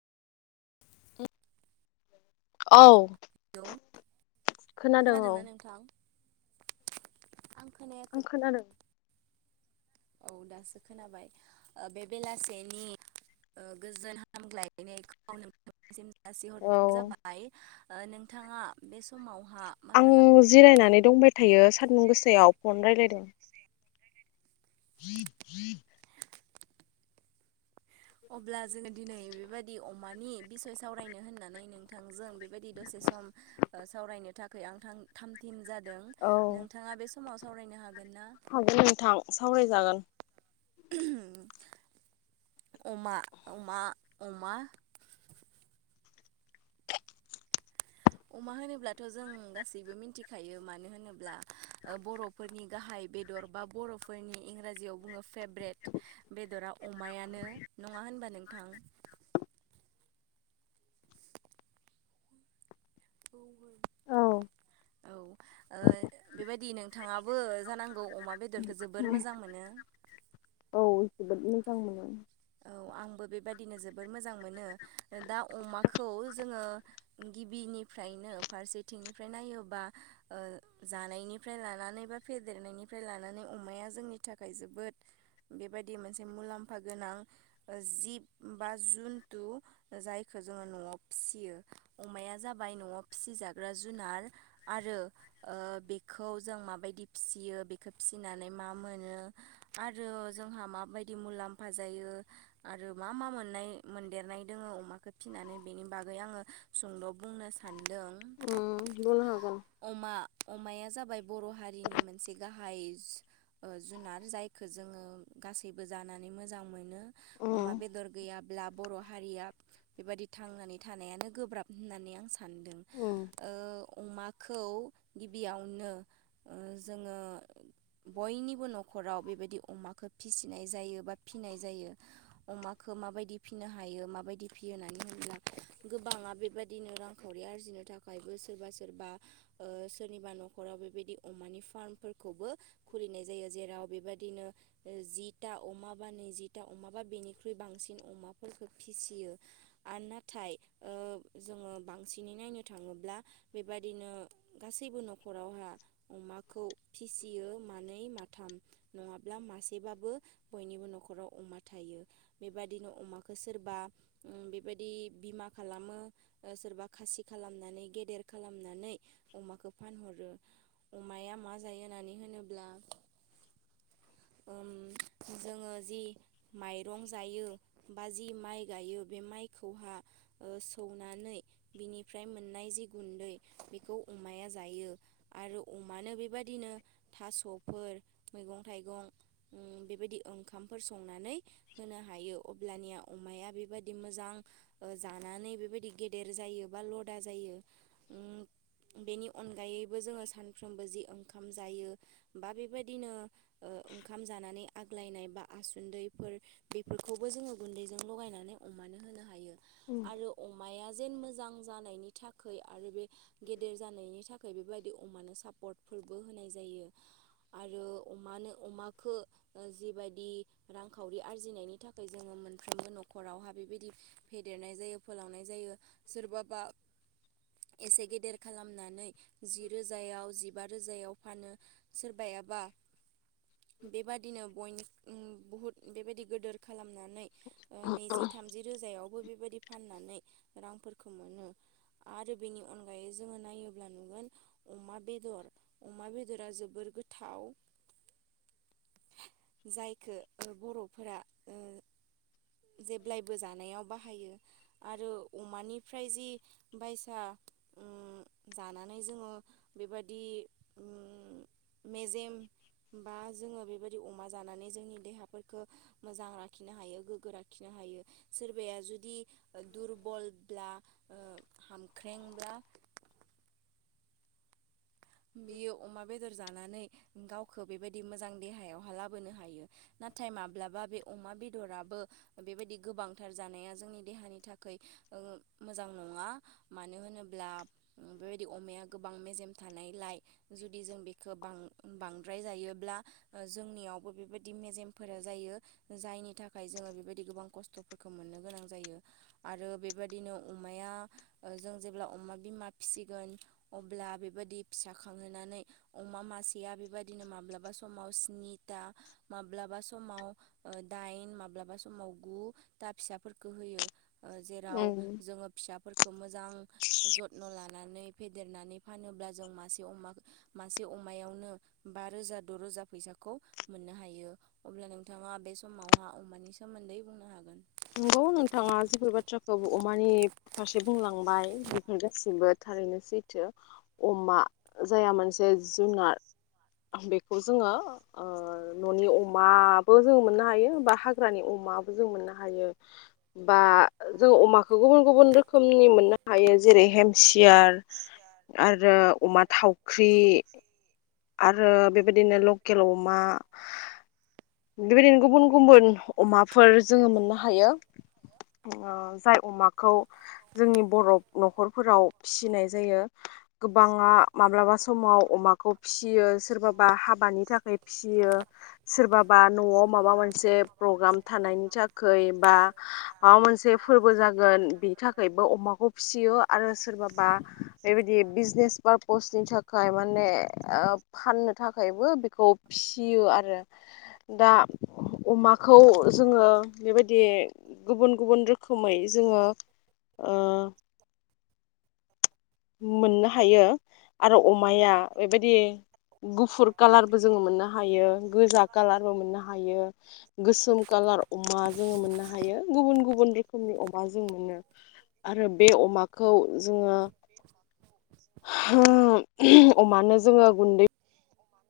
औ लौ खोनादों औ खोनादोंना नोंथां? आं आं खोनायाखै खोनादों औ दासो खोनाबाय बे बेलासेनि ओ गोजोन हामग्लायनायखौ नोंथां निसिम जासिहरनाय औ जाबाय ओ नोंथाङा बे समावहा मा आं खालामदों जिरायनानै दंबाय थायो सानदुं गोसायाव फन रायलायदों। जि जिद [inaudible] अब्ला जोङो दिनै बेबादि अमानि बिसय सावरायनो होननानै नोंथांजों बेबायदि दसे सम सावरायनो थाखाय आं थां थामथिम जा दों औ नोंथाङा बे समाव सावरायनो हा हागोन नोंथां सावरायजागोन। [inaudible] अमा अमा अमा अमा होनोब्लाथ' जों गासैबो मिथिखायो मानो होनोब्ला बर'फोरनि गाहाय बेदर बा बर'फोरनि इंराजियाव बुङो फेभ्रेट बेदरा अमायानो नङा होनबा नोंथां।? [inaudible] औ औ ओ बेबायदि नोंथाङाबो जानांगौ अमा बेदरखौ जोबोर मोजां मोनो। औ मोजां मोनो। औ आंबो बेबायदिनो जोबोर मोजां मोनो दा अमाखौ जोङो गिबिनिफ्रायनो फारसेथिंनिफ्राय नायोबा ओ जानायनिफ्राय लानानै लानानै बा फेदेरनायनिफ्राय लानानै अमाया जोंनि थाखाय जोबोद बेबायदि मोनसे मुलाम्फा गोनां। जिब बा जुनतु जायखौ जोङो न'वाव फिसियो अमाया जा बाय न'वाव फिसिजाग्रा जुनार आरो ओ बेखौ जों माबायदि फिसियो बेखौ फिसिनानै मा मोनो आरो जोंहा माबायदि मुलाम्फा जायो आरो मा मा मोननाय मोनदेरनाय दोङो अमाखौ फिनानै बेनि बागै आङो सुंद' बुंनो सानदों उम बुंनो हागोन। अमा अमाया जाबाय बर' हारिनि मोनसे गाहाय जु जुनार जायखौ जोङो गासैबो जानानै मोजां मोनो। उम अमा बेदर गैयाब्ला बर' हारिया बेबादि थांनानै थानायानो गोब्राब होननानै आं सा दों उम ओ अमाखौ गिबियावनो जोङो बयनिबो न' खराव बेबायदि अमाखौ फिसिनाय जायो बा फिनाय जायो। अमाखौ माबायदि फिनो हायो माबायदि फियो होननानै होनोब्ला गोबाङा बेबायदिनो रांखावरि आरजिनो थाखायबो सोरबा सोरबा ओ सोरनिबा न'खराव बेबायदि अमानि फार्मफोरखौबो खुलिनाय जायो जेराव बेबायदिनो जिता अमा बा नैजता अमा बा बेनि ख्रुइ बांसिन अमाफोरखौ फिसियो आरो नाथाय ओ जोङो बांसिनै नायनो थाङोब्ला बेबायदिनो गासैबो न'खरावहा अमाखौ फिसियो मानै माथाम नङाब्ला मासेबाबो बयनिबो न'खराव अमा थायो। बेबादिनो अमाखौ सोरबा बेबायदि बिमा खालामो सोरबा खासि खालामनानै गेदेर खालामनानै अमाखौ फानहरो। अमाया मा जायो होननानै होनोब्ला ओम जोङो जि माइरं जायो बा जि माइ गायो बे माइखौहा ओ सौनानै बिनि फ्राय मोननाय जि गुन्दै बेखौ अमाया जायो आरो अमानो बेबादिनो थास'फोर मैगं थाइगं बेबायदि ओंखामफोर संनानै होनो हायो अब्लानिया अमाया बेबायदि मोजां जानानै बेबायदि गेदेर जायो। बा लदा जायो बेनि अनगायैबो जोङो सानफ्रोमबो जि ओंखाम जायो बा बेबायदिनो ओंखाम जानानै आग्लायनाय बा आसन्दैफोर बेफोरखौबो जोङो गुन्दैजों लगायनानै अमानो होनो हायो आरो अमाया जेन मोजां जानायनि थाखाय आरो बे गेदेर जानायनि थाखाय बेबाय दि अमानो सापर्टफोरबो होनाय जायो आरो अमानो अमाखो जिबायदि रां खावरि आरजिनायनि थाखाय जोङो मोनफ्रोमबो न'खरावहा बेबायदि फेदेरनाय जायो फोलावनाय जायो। सोरबाबा [inaudible] एसे गेदेर खालामनानै जि रोजायाव जिबा रोजायाव फानो सोरबायाबा बेबादिनो बय बुहुद बेबायदि गोदोर खालामनानै नैजि थामजि रोजायावबो बेबाय दि फाननानै रांफोरखौ मोनो आरो बेनि अनगायै जोङो नायोब्ला नुगोन अमा बेदर अमा बेदरा जोबोर गोथाव [inaudible] जायखो बर'फोरा ओ जेब्लायबो जानायाव बाहायो आरो अमानिफ्राय जि बायसा उम जानानै जोङो बेबादि उम मेजेम बा जोङो बेबायदि अमा जानानै जोंनि देहाफोरखौ मोजां लाखिनो हायो गोग्गो ला लाखिनो हायो। सोरबाया जुदि दुरबलब्ला ओ हामख्रेंब्ला [inaudible] बियो अमा बेदर जानो नानै गावखो बेबादि मोजां देहायाव लाबोनो‌ हायो नाथाय माब्लाबा बे अमा बेद राबो बेबायदि गोबांथार जानाया जोंनि देहानि थाखाय ओ मोजां नङा। मानो होनोब्ला बेबायदि अमाया गोबां मेजेम थानाय लाइ जुदि जों बेखौ बां बांद्राय जायोब्ला जोंनियावबो बेबायदि मेजेम फोर जायो जायनि थाखाय जोङो बेबायदि गोबां खस्थ'फोरखौ मोननो गोनां जायो आरो बे बेबायदिनो अमाया जों जेब्ला अमा बिमा फिसिगोन अब्ला बेबायदि फिसा खांहोनानै अमा मासेया बेबायदिनो माब्लाबा समाव स्निथा माब्लाबा माब्लाबा समाव दाइन माब्लाबा समाव गु दा फिसाफोरखौ होयो‌। जेराव उम जोङो फिसाफोर खौ मोजां जथन' लानानै फेदेरनानै फानोब्ला जों मासे अमा मासे अमायावनो बा रोजा द'रोजा फैसाखौ मोननो हायो। अब्ला नोंथाङा बे समावहा अमानि सोमोन्दै बुंनो हागोन नंगौ नोंथाङा जिफोर बाथ्राखौ अमानि फारसे बुंलांबाय बेफोर गासिबो थारैनो सैथो अमा जाया मोनसे जुनार बेखौ जोङो ओ न'नि अमाबो जोङो मोननो हायो हा हाग्रानि अमा। अमाबो जों मोन हायो बा जों अमाखौ गुबुन गुबुन रोखोमनि मोननो हायो जेरै हेमसि यार आरो अमा थावख्रि। आरो बेबायदिनो लकेल अमा बेबायदिनो गुबुन गुबुन अमाफोर जोङो मोननो हायो। जाय अमाखौ जोंनि बर' न'खरफोराव फिसिनाय जायो। गोबाङा माब्लाबा समाव अमाखौ फिसियो सोरबाबा हाबानि थाखाय फिसियो सोरबा न'आव माबा मोनसे प्रग्राम थानायनि थाखाय बा माबा मोनसे फोरबो जागोन बिनि थाखायबो अमाखौ फिसियो आरो सोरबाबा बेबायदि बिजनेस पारपसनि थाखाय माने ओ फाननो थाखायबो बेखौ फियो आरो। दा अमाखौ जोङो बेबायदि गुबुन-गुबुन रोखोमै जोङो ओ। मोननो हायो आरो अमाया बेबायदि गुफुर कालारबो जोङो मोननो हायो गोजा कालारबो मोननो हायो गोसोम कालार अमा जोङो मोननो हायो। गुबुन गुबुन रोखोमनि अमा जों मोनो आरो बे अमाखौ जोङो अमानो जोङो गुन्दै